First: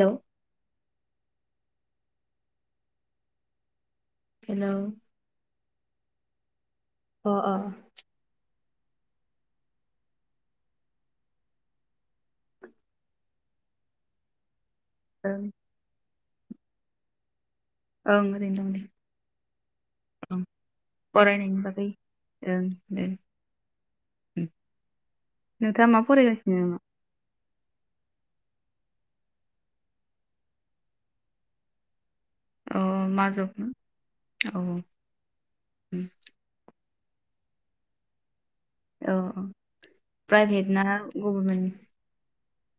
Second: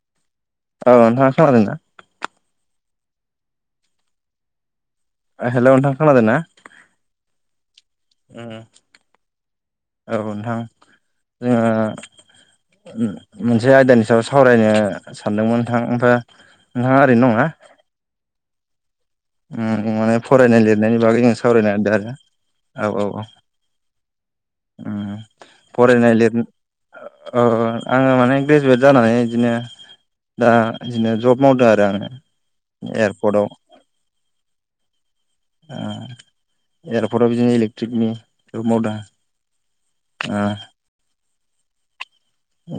Hello औ नोंथाङा खोनादोंना? हेल' हेल' नोंथां खोनादोंना अ अ [inaudible] औ नोंथां ओ मोनसे आयदानि सायाव सावरायनो ओं सानदोंमोन नोंथां ओमफ्राय नोंथाङा ओरैनो दं ना ओं ओरैनो दं माने ओं फरायनाय लिरनायनि बागै जों फरायनायनि सावरायनो बागै होनदों ओं आरो दे औ औ औ उम नोंथाङा मा फरायगासिनो नामा? अ आङो माने ग्रेजुवेट जानानै बिदिनो दा बिदिनो जब मावदों आरो आङो अ मा एयारपर्टआव जब औ उम एयारपर्टाव बिदिनो इलेक्ट्रिक नि औ औ प्राइभेट ना गभर्मेन्टनि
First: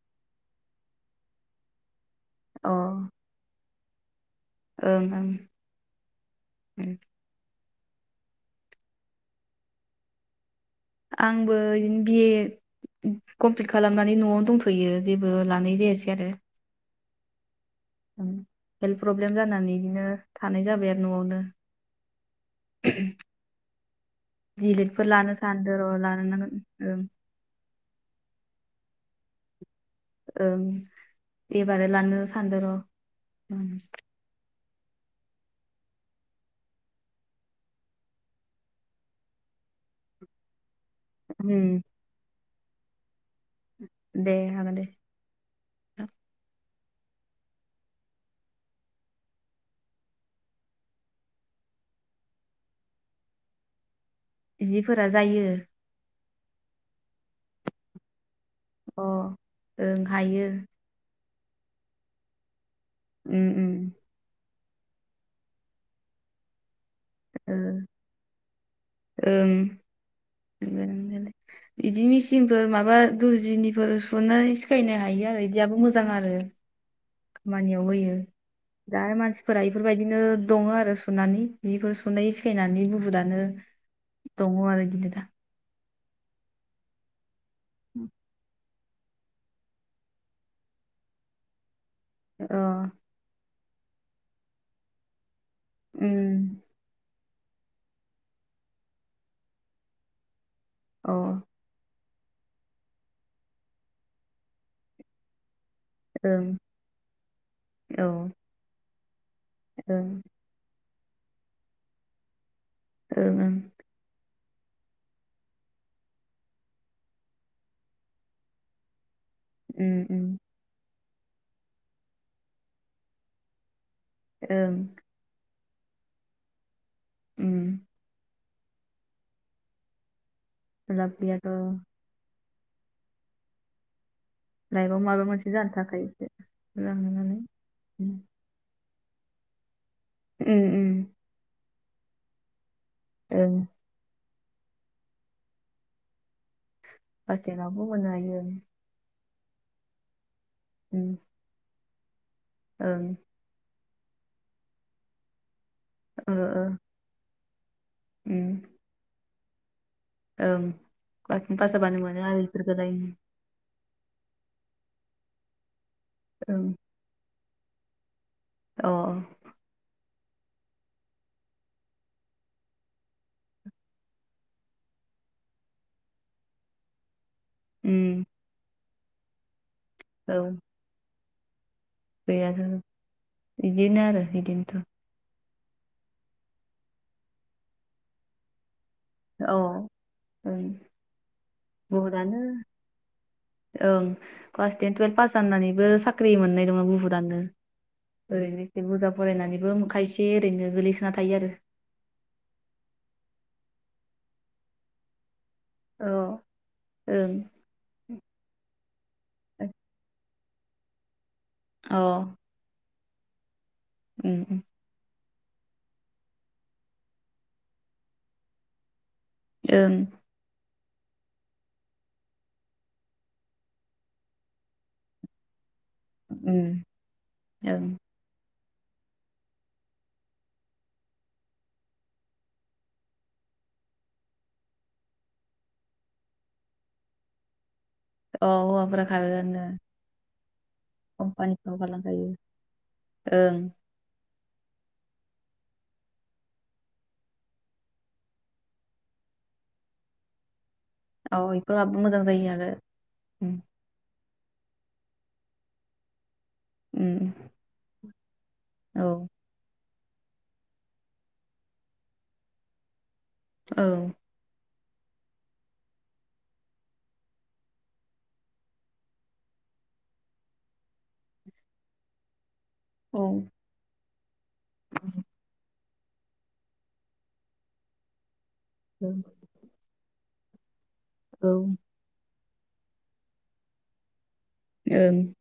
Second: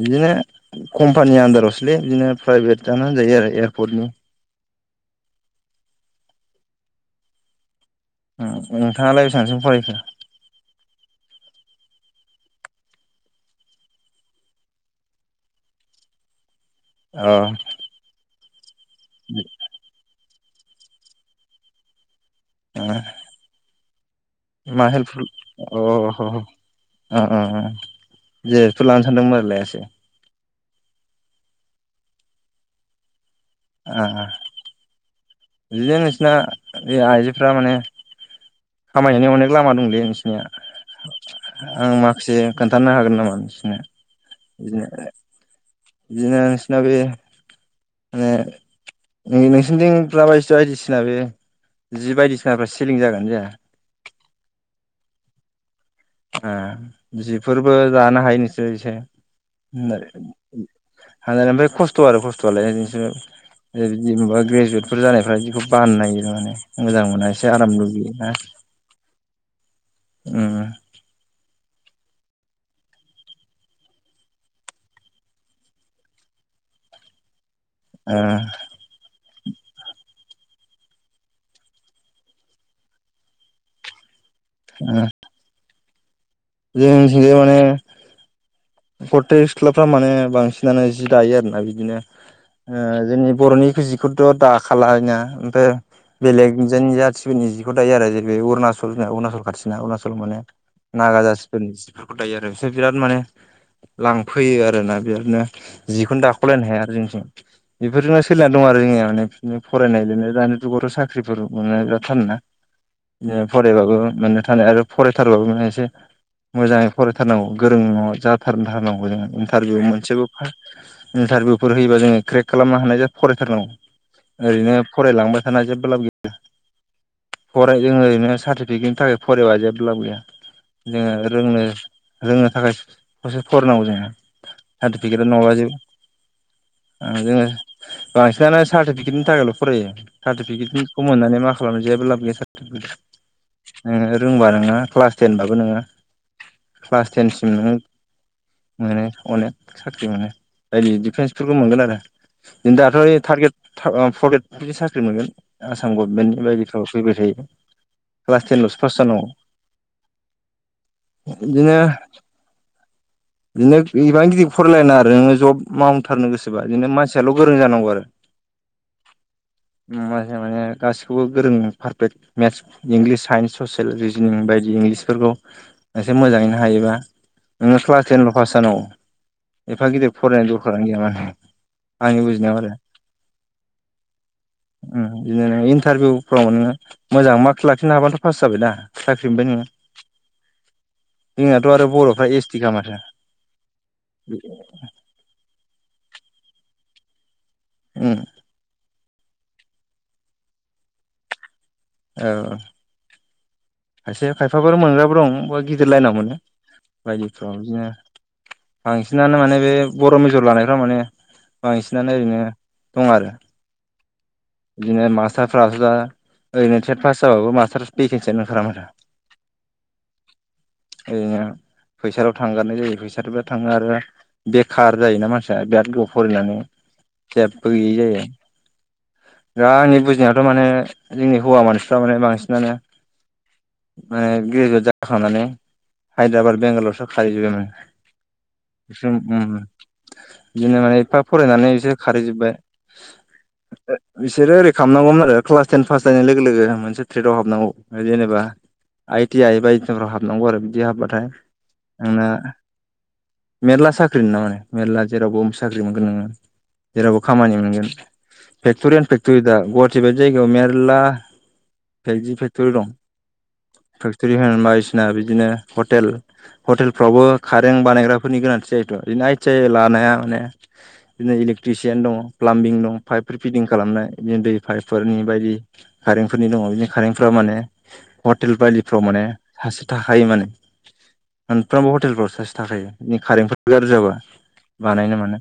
बिदिनो कम्पानि आन्दारावसोलै बिदिनो अ प्राइभेटानो होनजायो जायो आरो एयारपर्टनि ओं ओं नोंथाङालाय बेसांसिम फरायखो? आंबो बिदिनो बिए कमप्लिट खालामनानै न'आवनो दंथ'यो जेबो लानाय जायासै आरो अ उम हेल्थ प्रब्लेम जानानै बिदिनो थानाय जाबाय आरो न'आवनो ओ मा हेल दिलिटफोर फ्र लानो अ सानदों र' ह लानो ह ओ ओ ओ नांगोन ओं [unintelligible] थलानो सानदोंमोन आरो लायासै ओं एबार लानो सानदों र' बिदिनो नोंसिना बे आइजोफ्रा माने खामायनायनि अनेक लामा दंलै नोंसनिया उम आं माखासे खोन्थानो हागोन नामा [unintelligible] दे हागोन दे बिदिनो बिदिनो नोंसिना बे माने नोंसोरनिथिं [unintelligible] जि बायदिसिनाफ्रा सिलिं जागोनाना जाया जिफोरा जायो ए जिफोरबो दानो हायो नोंसि ओं हायो [unintelligible] [unintelligible] खस्थ आरो खस्थआलाय उम उम जेनबा ग्रे जुयेद जानायफ्रा बेखौ बानो नागिरो आरो माने मोजां मोना एसे ओ आराम लुबैयो ना ओं उम नंगौ नंनायालाय बिदि मेसिनफोर माबा दुरजिनिफोरनि सुनानै सिखायनो हायो आरो बिदियाबो मोजां आरो मानियाव होयो ओ दा मानसिफोरा इफोरबायदिनो दङ आरो सुनानै जिफोर सुनाय सिखायनानै बुहुदानो दङ आरो ओ इदिनो दा जोंनिथिंजाय माने गथाय सिख्लाफ्रा माने बांसिनानो जि दायो आरोना बिदिनो अ जोंनि बर'नि जिखौथ' दाखाला ओमफ्राय उम बेलेगनि जाथि फोरनि जिखौ दायो आरो जे बे अरुणचल जोंना अरुणचल खाथिना अरुणचल मानो अ जिफोरखौ दायो आरो बिसोर बिराद माने लांफैयो आरो ना बिरादनो जिखौनो औ दाख'लायनो हाया आरो जोंथि बेफोरजोंनो ओं सोलिनानै दं आरो जोंनिया माने बिदिनो फरायनाय ओं लिरनाय दानि जुगावथ साख्रिफोर मोननाया बिराद थान ना बिदिनो ओं फरायबाबो माननो थानाय आरो फरायथारबाबो माने एसे मोजाङै फरायथारनांगौ गोरों जाथारथारनांगौ जोङो इन्टारभिउ उम मोनसेबो उम फा इन्टारभिउफोर होयोबा जोङो क्रेक खालामनो हानाय जाय फरायथारनांगौ ओं ओरैनो फरायलांबा थाना जेबो लाब गैया उम फराय जों ओरैनो साथि फिकेदनि थाखाय फरायबा जेब्बो लाब गैया लाब जोङो रोंनो गैयाथ' रोङो थाखाय ससे फरायनांगौ जोंहा लाइफआव माबा मोनसे जानो थाखाय इसे मोजां नुनानै उम सारटिफिकेटनि थाखायल फरायो उम उम सारटिफिकेटनिखौ मोननानै मा खालामनो जेबो लाब गैया सारटिफिकेट औ रोंबा नोङो क्लास टेनबाबो नोङो क्लास टेनसिम नों टेनावबो मोननो हायो ओं मोनो अनेक साख्रि मोनो बायदि उम डिफेन्सफोरखौ मोनगोन आरो दाथ' ओं थारटग्रेट फरटग्रेट बिनि साख्रि मोनगोन आसाम ओ गभमेन्टनि ओ बायदिफ्राव फैबाय थायो उम क्लास टेन लसो पास जानांगौ ओं क्लास टेन पास बिदिनो जाबानो मोनो आरो बेफोरखो दायन नो इमान गिदिर फरायलायना आरो नोङो जब मावथारनो गोसोबा बिदिनो मानसियाल गोरों जानांगौ आरो औ माने गासिखौबो गोरों पारफेक्ट मेस्ट इंलिस साइन्स ससियेल रिजिनिं बायदि इंलिस फोरखौ एसे मोजाङैनो हायोबा उम सानाव एफा गिदिर औ फरायनाय दरखारानो गैया माने आंनि बुजिनायाव गैयाथ आरो बिदिनो आरो बिदिनोथ उम बिदिनो नोङो इन्टारभिउफ्राव नोङो मोजां मार्कस लाखिनो हाब्लााथ पास जाबायदा साख्रि मोनबाय अ नङो ओं जोंनाथ आरो बर'फ्रा बहुदानो एस टि खा माथो ओं क्लास टेन टुयेल्भ पास जानानैबो साख्रि मोननाय दङ बुहुदानो उम ओरैनो एसे बुरजा फरायनानैबो मोनखाय एसे ओरैनो गोलैसोना थायो आरो औ खायसे खायफाब मोनग्राबो दं गिदिर लाइनाव आरो मोनो अ ओं बायदिफ्राव बिदिनो बांसिनानो माने बे बर' मि मेजर लानायफ्रा माने बांसिनानो ओरैनो दं आरो ओम बिदिनो मास्टारफ्राथ' दा ओरैनो टेट पास जाबाबो मास्टार भेकेन्सियानो ओंखारा माथो ओं [unintelligible] फैसाल' थांगारनाय जायो फैसाथ' बिराद थाङो आरो बेखार जायोना मानसिया बिराद गोबाव फरायनानै उम जेबो ओं गैयै जायो दा आंनि बुजिनायाथ' माने जोंनि हौवा मानसिफ्रा माने बांसिनानो माने ग्रेजुवेट जाखांनानै हायद्राबाद बेंगालरावसो खारहैजोबबायमोन औ हौवाफोरा ओम खारोआनो बिदिनो माने एफा फरायनानै कम्पानिफ्राव बिसोर खारलांखायो खारहैजोब्बाय ओं बिसोरो ओरै खालामनांगौमोन आरो क्लास टेन पास जानाय लोगो लोगो मोनसे ट्रेदआव हाबनांगौ जेनेबा आइ टि आइ बा [unintelligible] हाबनांगौ आरो दि हाबबाथाय औ इफोराबो मोजां नोंना जायो आरो उम मेरला साख्रि मेरला जेरावबो साख्रि मोनगोन नोङो जेरावबो उम खामानि मोनगोन फेक्ट'रि औ एन्ड फेक्ट'रि दा गुवाहाटि बायदि जायगायाव मेरला जि फेक्ट'रि दं औ फेक्टरि बिदिनो हतेल हतेलफ्रावबो खारें बानायग्राफोरनि गोनांथि जायोथ' इदिनो आइ थि आइ लानाया माने इलेकट्रिसियान दङ प्लाबिं दं औ बे ओं फिदिं खालामनाय बिदिनो दै पाइपफोरनि बायदि कारेन्टफोरनि दङ बिदिनो कारेन्ट फोराव माने हट हटेल बायदिफ्राव माने सासे थाखायो माने औ ओं मोनफ्रोमबो हटेलफ्राव सासे थाखायो बे खारेन्फोर गाज्रि जाबा बानायनो मानो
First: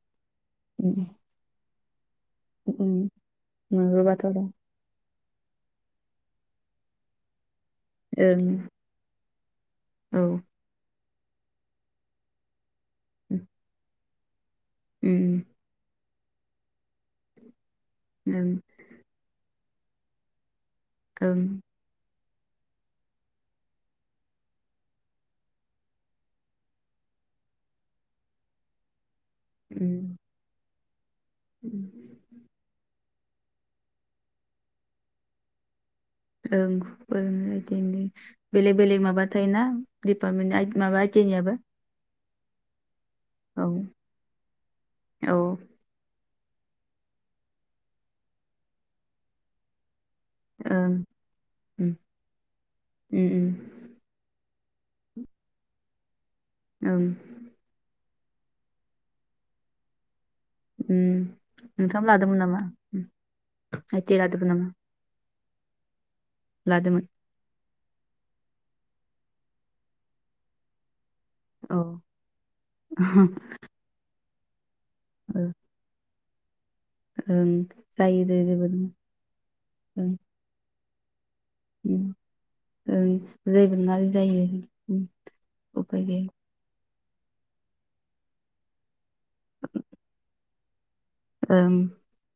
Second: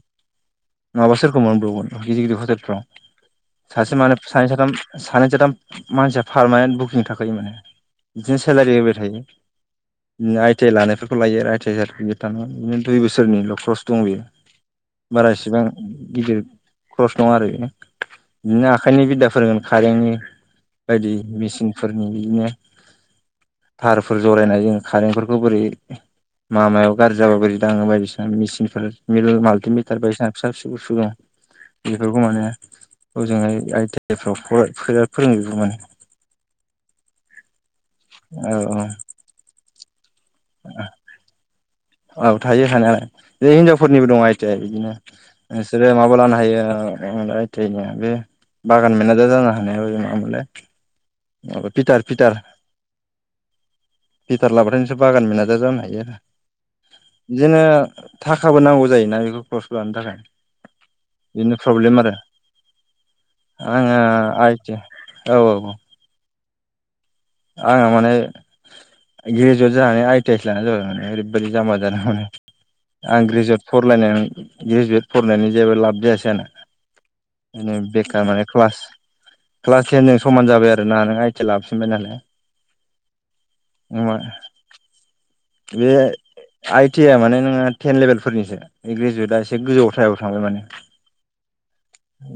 उम नङाबा सोरखौ मोनब्रबगोन गिदिर गिदिर हतेलफ्राव उम सासे माने नंगौबाथ' आरो सानै साथाम सानै साथाम मानसिया पारमानेन्ट बुकिं थाखायो माने बिदिनो ओं सेलारि होबाय थायो औ बिदिनो आइ टि आइ लानायफोरखौ लायो आरो आइ टि आइ सार्टिफिकेट थानाय बिदिनो दुइ उम बोसोरनिल' कर्स दं बियो बारा ओं इसेबां गिदिर ख्रस नङा आरो बियो बिदिनो आखाइनि बिदा फोरोंगोन कारेन्टनि बायदि ओं मेचिनफोरनि बिदिनो थारफोर जरायनाय जोङो कारेन्टफोरखौ बोरै मामायाव गाज्रि जाबा बोरै दाङो बायदिसिना मेचिनफोर मिल माल्टिं उम बिलटार बायदिसिना फिसा फिसौ बुसतु बेफोरखौ माने हजोंहाय आइ थि आइ फ्राव फोरोंजोबो माने ओं बिदिनो औ बेलेग बेलेग माबाथाय ना दिडिपार्मेन्ट माबा आइ थि आइ नाबो औ थायो थानायालाय औ हिनजावफोरनिबो दङ आइ थि आइ बिदिनो नोंसोरो माबा लानो हायो ओ बे बागान मेनेजार जानो हानाया मामोनलाय ओं पिटार पिटार ओं पिथार लाबाथाय नोंसोर बागान मेनाजार जानो हायो आरो ओं बिदिनो थाखाबो नांगौ जायोना बेखौ खरस लानो थाखाय उम बिदिनो प्रब्लेम नोंथाङाबो आरो लादोंमोन नामा आङो आइ टि लादोंमोन आइ टि औ औ औ लादोमोन आंहा माने ग्रेजुवेट जानानै आइटि आइ सो लानाय जाबाय माने ओरैबादि औ जामबा जादों माने आं ग्रेजुवेट फरायलायनानै ग्रेजुवेट ओ फरायनायनि जेबो लाब ओं जायासै जायो बेखार दे माने जेबो क्लास नङा क्लास ओं टेनजों समान जाबाय आरो आरो ना नों आइटि लाबोफिनबाय उम नालाय ओं जेबो नोङालै जायो इदिनो बे उफाय गैया आइ टि आ माने नोङो टेन लेभेलफोरनिसो ग्रेजुवेटआ एसे गोजौथायाव थांबाय माने ओं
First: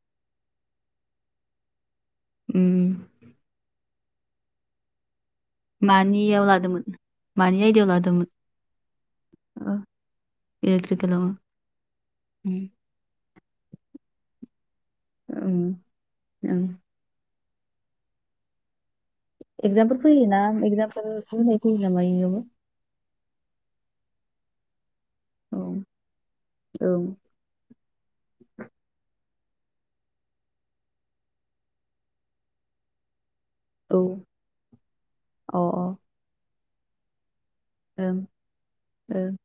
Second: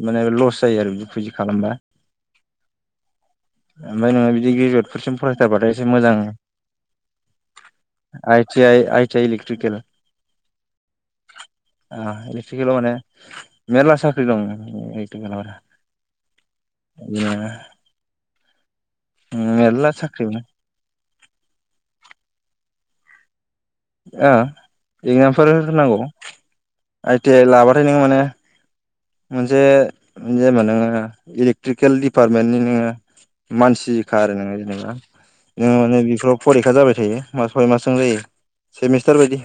माने लस जायो आरो बिखौ जि खालामबा उम ओमफाय नोङो बिदि ग्रेजुवेटफोरसिम फरायथारबाथाय एसे मोजां मानियाव लादोंमोन? मानि आयदायाव लादोंमोन आइ आइ आइटिइ ओ इलक्ट्रिकेल इलेक्ट्रिकेलाव उम इलेक्ट्रिकेल माने मेरला साख्रि दं उम ओं मेरला एगजामफोर साख्रि फैयोना इगजामफोर होनाय फैयो नामा इयावबो आ एगजामफोर औ होनांगौ औ आइटि आइ लाबाथाय नोङो माने मोनसे जेनेबा नोङो इलेक्ट्रिकेल डिपार्टमेन्टनि नोङो मानसिखा आरो नोङो जेनेबा नोङो औ माने बेफोराव फरिखा जाबाय थायो मास सय मासजों अ जायो सेमिस्टार अ बायदि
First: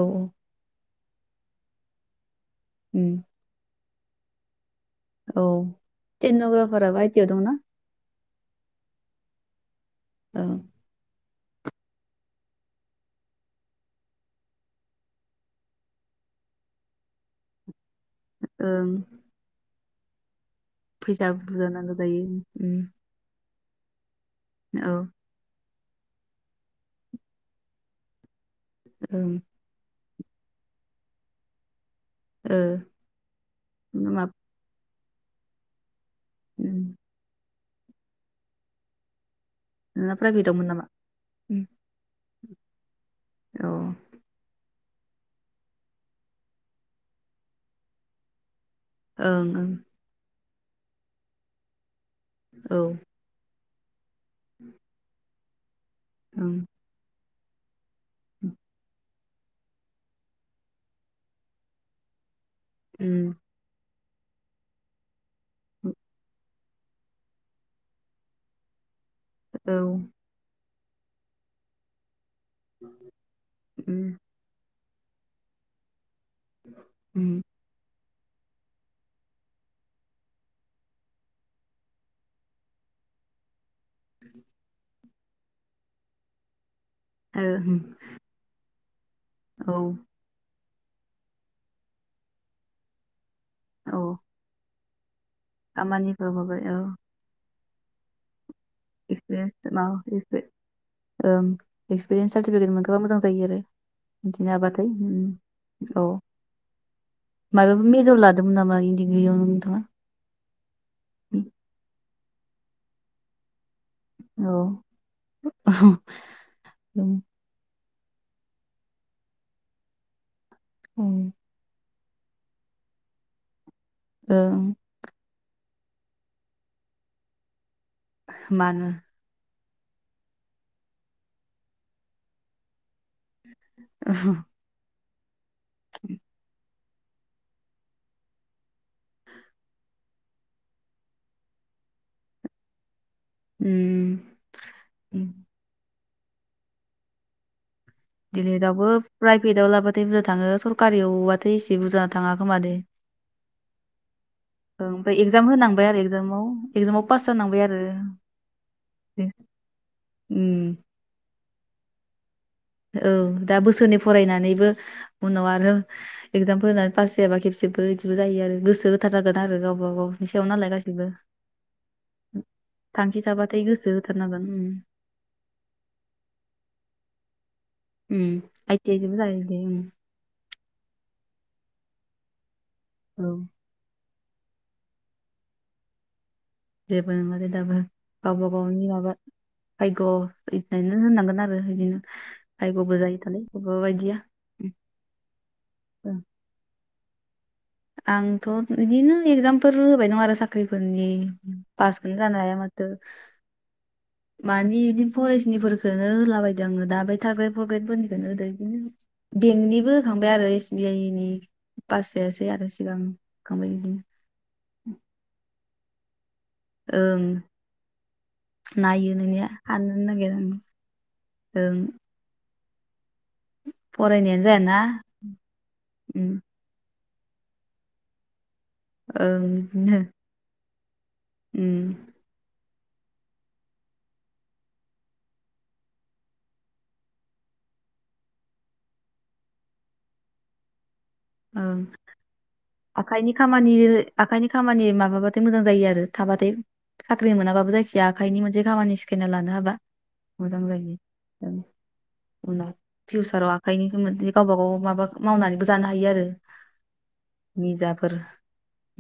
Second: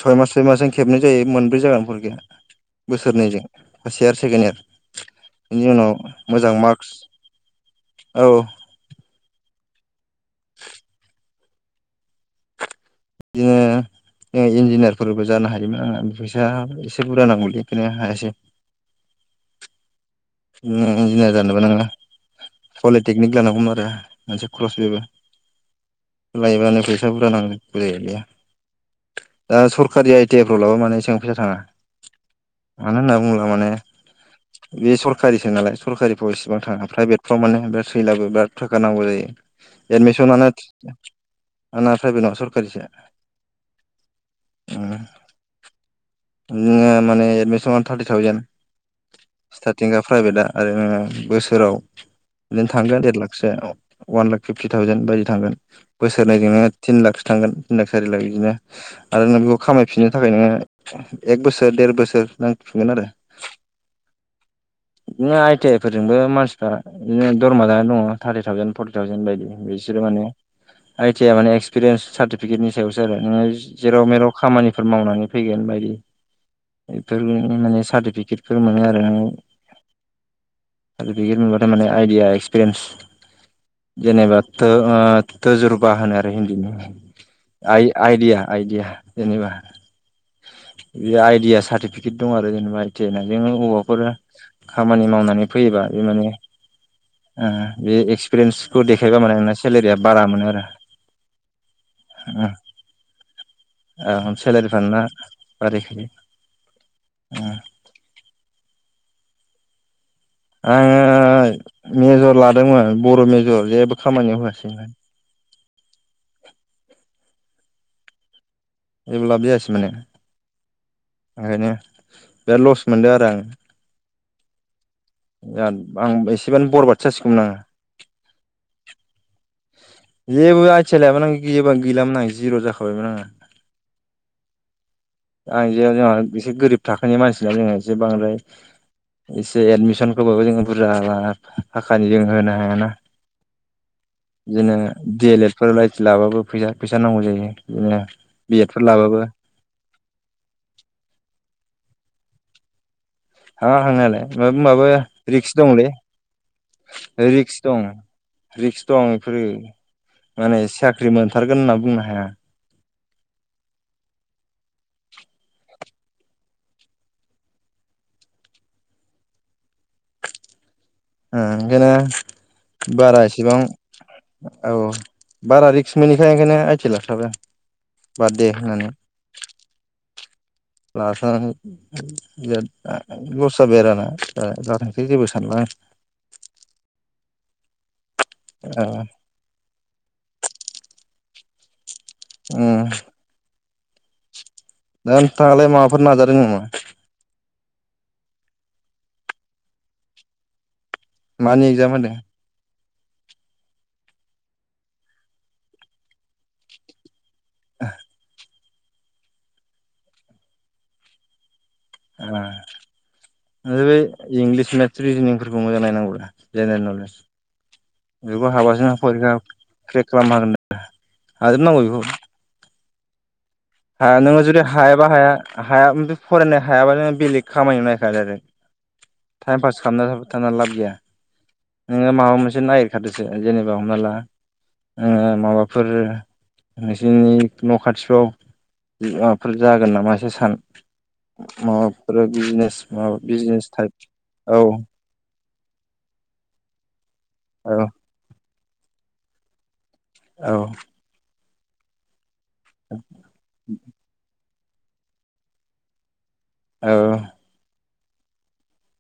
ओं औ सय मास सय मासजों खेबनाय जायो मोनब्रै जागोनफोर गया उम बोसोरनैजों फार्स्ट इयार सेकेणड इयार औ बेनि उनाव मोजां मार्कस स्टेन'ग्राफाराबो आइ टि आव दंना? औ औ बिदिनो इन्जिनियारफोरबो जानो हायोमोन आं फैसा एसे बुरजा नांगौलै हायासै ओं इन्जिनियार फैसा जानोबो बुरजा नङा नांगौ जायो उम पलिटेकनिक जानांगौमोन आरो मोनसे खरस औ बेबो लायोब्लानो फैसा बुरजा नां बुरजाय नांगौगैया ओं दा सरखारि आइटि आइफ्राव लाबा माने एसेबां फैसा थाङा ओ मानो होन्ना बुंङोला माने माब बे सरखारिसो नालाय सरकारिफ्राव इसेबां थाङा प्राइभेटफ्राव माने थैलाबो बिराद थाखा नांगौ जायो नोंना एडमिसनानो प्राइभेटावमोन नामा? उम, आ प्राइभेट न सरकारिसो औ बि माने एडमिसन थार्टि थावजेेन ओं ओं प्राइभेटआ आरो बोसोराव बिदिनो औ थांगोन देर लाखसो अवान लाख फिफ्टि थावजेन बायदि थांगोन ओं बोसोरनायजोंनो थिन लाखसो थांगोन थिन लाख सारि लाख बिदिनो आरो नों बेखौ खामायफिननो थाखाय नोङो एक बोसोर देर बोसोर नों उम बिदिनो आइ टि आइ फोरजोंबो मानसिफ्रा बिदिनो दरमा जानानै दङ थार्टि थावजेन फर थावजेन बायदि औ बिसोर उम माने साटिफिकेटनि सायावसो आरो नोङो जेराव मेराव खामानिफोर मावनानै फैगोन बायदि बेफोर उम माने सार्टिफिकेटफोर मोनो आरो सार्टिफिकेट मोनबाथाय माने आइडिया एक्सपिरियेन्स जेनेबा थजुरबा होनो आरो हिन्दीनि आइ आइदिया आइदिया जेनेबा ओ उम, बे आइदिया सार्टिफिकेट दं आरो जेनेबा आइटि आयना जों औ हबबाफोर खामानि मावनानै फैयोबा बे माने खामानिफ्राव माबा औ बे एक्सपिरियेन्स बेखौ देखायबा एक्सपिरियेन्स मा सेलेरिया माबा बारा एक्सपि- मोनो आरो ओं एक्सपिरियेन्स सार्टिफिकेट मोनखाबा मोजां जायो आरो ओ बिदिनो सेलारिफ्रा हाबाथाय नोंना औ बारायखायो मायाबो मेजर लादोंमोन नामा दिग्रियाव नोंथांङा आङो मेजर लादोंमोन बर' मेजर जेबो खामानियाव होआसै औ [inaudible] जेबो लाब जायासै माने ओं ओंखायनो बिराद लस मोनदों आरो आं ओ। आं एसेबानो बरबादसो जासिगौमोन आङो‌ मानो? जेबो आइथिया लायाबानो गैबा गैलामोन आं जिर' जाखाबायमोन आङो। [unintelligible] आइजो जोंहा एसे गोरिब थाखोनि मानसिना जोंहा एसे बांद्राय। एसे एडमिसनखौबाबो जोङो बुरजा थाखानि जों होनो हायाना। उम बिदिनो डि एल एड फोर लाइटि लाबाबो फैसा फैसा नांगौ जायो। बिदिनो बि दिले एड फोर दावबो लाबाबो प्राइभेटाव लाबाथाय। सरकारियावबाथाय एसे बुरजा थांङा खोमा दे। हा थांनायालाय ओं माबा ओमफ्राय एगजाम रिक्स होनांबाय दंलै आरो एगजामाव एगजामाव पास रिक्स जानांबाय आरो दं। रिक्स दं बेफोरो माने उम साख्रि मोनथारगोन होनना बुंनो हाया। औ दा बोसोरनै फरायनानैबो उनाव आरो। एगजामफोर होनानै पास जायाबा खेबसेबो बिदिबो जायो आरो गोसो होथारागोन आरो गावबा गावनि सायाव नालाय गासिबो। ओंखायनो थांखि बारा एसेबां थाबाथाय गोसो होथारनांगोन उम औ बारा रिक्स मोनैखाय ओंखायनो आइथि लाखाबाय आं। उम बाद दे होननानै आयथि आयदिब जों दे। [unintelligible] लस औ जाबाय आरो आंना। दा जाथोंसै जेबो सानला। जेबो नंङा दे दाबो गाब गावनि आं माबा भायग' इदिनायनो होननांगोन आरो। बिदिनो भायग'बो जायो दालाय बबेबा बायदिया नोंथांयालाय माबाफोर ओं नाजादों नामा। आंथ' बिदिनो एकजामफोर होबाय दं आरो साख्रि फोरनि मानि एगजाम होदों पासखौनो जानो हाया माथो मानिे बिदिनो फरायसनिखोननो होला बायदों आंङो दा बे थार्द ग्रेड फर ग्रेद फोरनिखौनो होदों बेंकनिबो होखांबाय आरो एस बि आइ नि बास जायासै आरो सिगां होखांबाय बिदिनो। [unintelligible] [unintelligible] रिजिनिंफोरखौ मोजां नायनौ। जेनेरेल नलेज ओं बेखौ हाबासो नायो नोंनिया [unintelligible] हानोनो क्रग खालामनो नागिरा आं। हागोन आरो। हाजोब ओं नांगौ बेखौ। फरायनायानो जुदि जायाना हायाबा हाया हाया ओं फरायनो हायाबानो बेलेग खामानियाव नायखादों आरो टाइम पास बिदिनो खालामना थानान लाब गैया। ओं नोंङो माबा मोनसे नागिरखादोसो जेनेबा हमना ला। माबाफोर नोंसोरनि न' खाथिफ्राव माबाफोर जागोन नामा एसे सान। ओं माबाफोर बिजनेस माबा आखाइनि बिजनेस खामानि टाइप आखाइनि औ। खामानि माबाबाथाय मोजां जायो आरो थाबाथाय साख्रि मोनाबाबो औ जायखिया आखाइनि मोनसे खामानि सिखायना लानो हाबा। औ मोजां जायोायो उनाव फिउसाराव आखाइनि सोमोन्दै। गावबा गाव माबा मावनानैबो जानो हायो आरो। औ। फोर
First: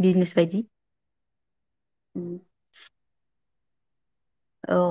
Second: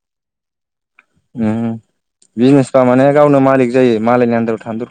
बिजनेस बायदि। उम, बिजनेसबा माने गावनो मालिक जायो मालायनि आन्दाराव थानो औ दरखार।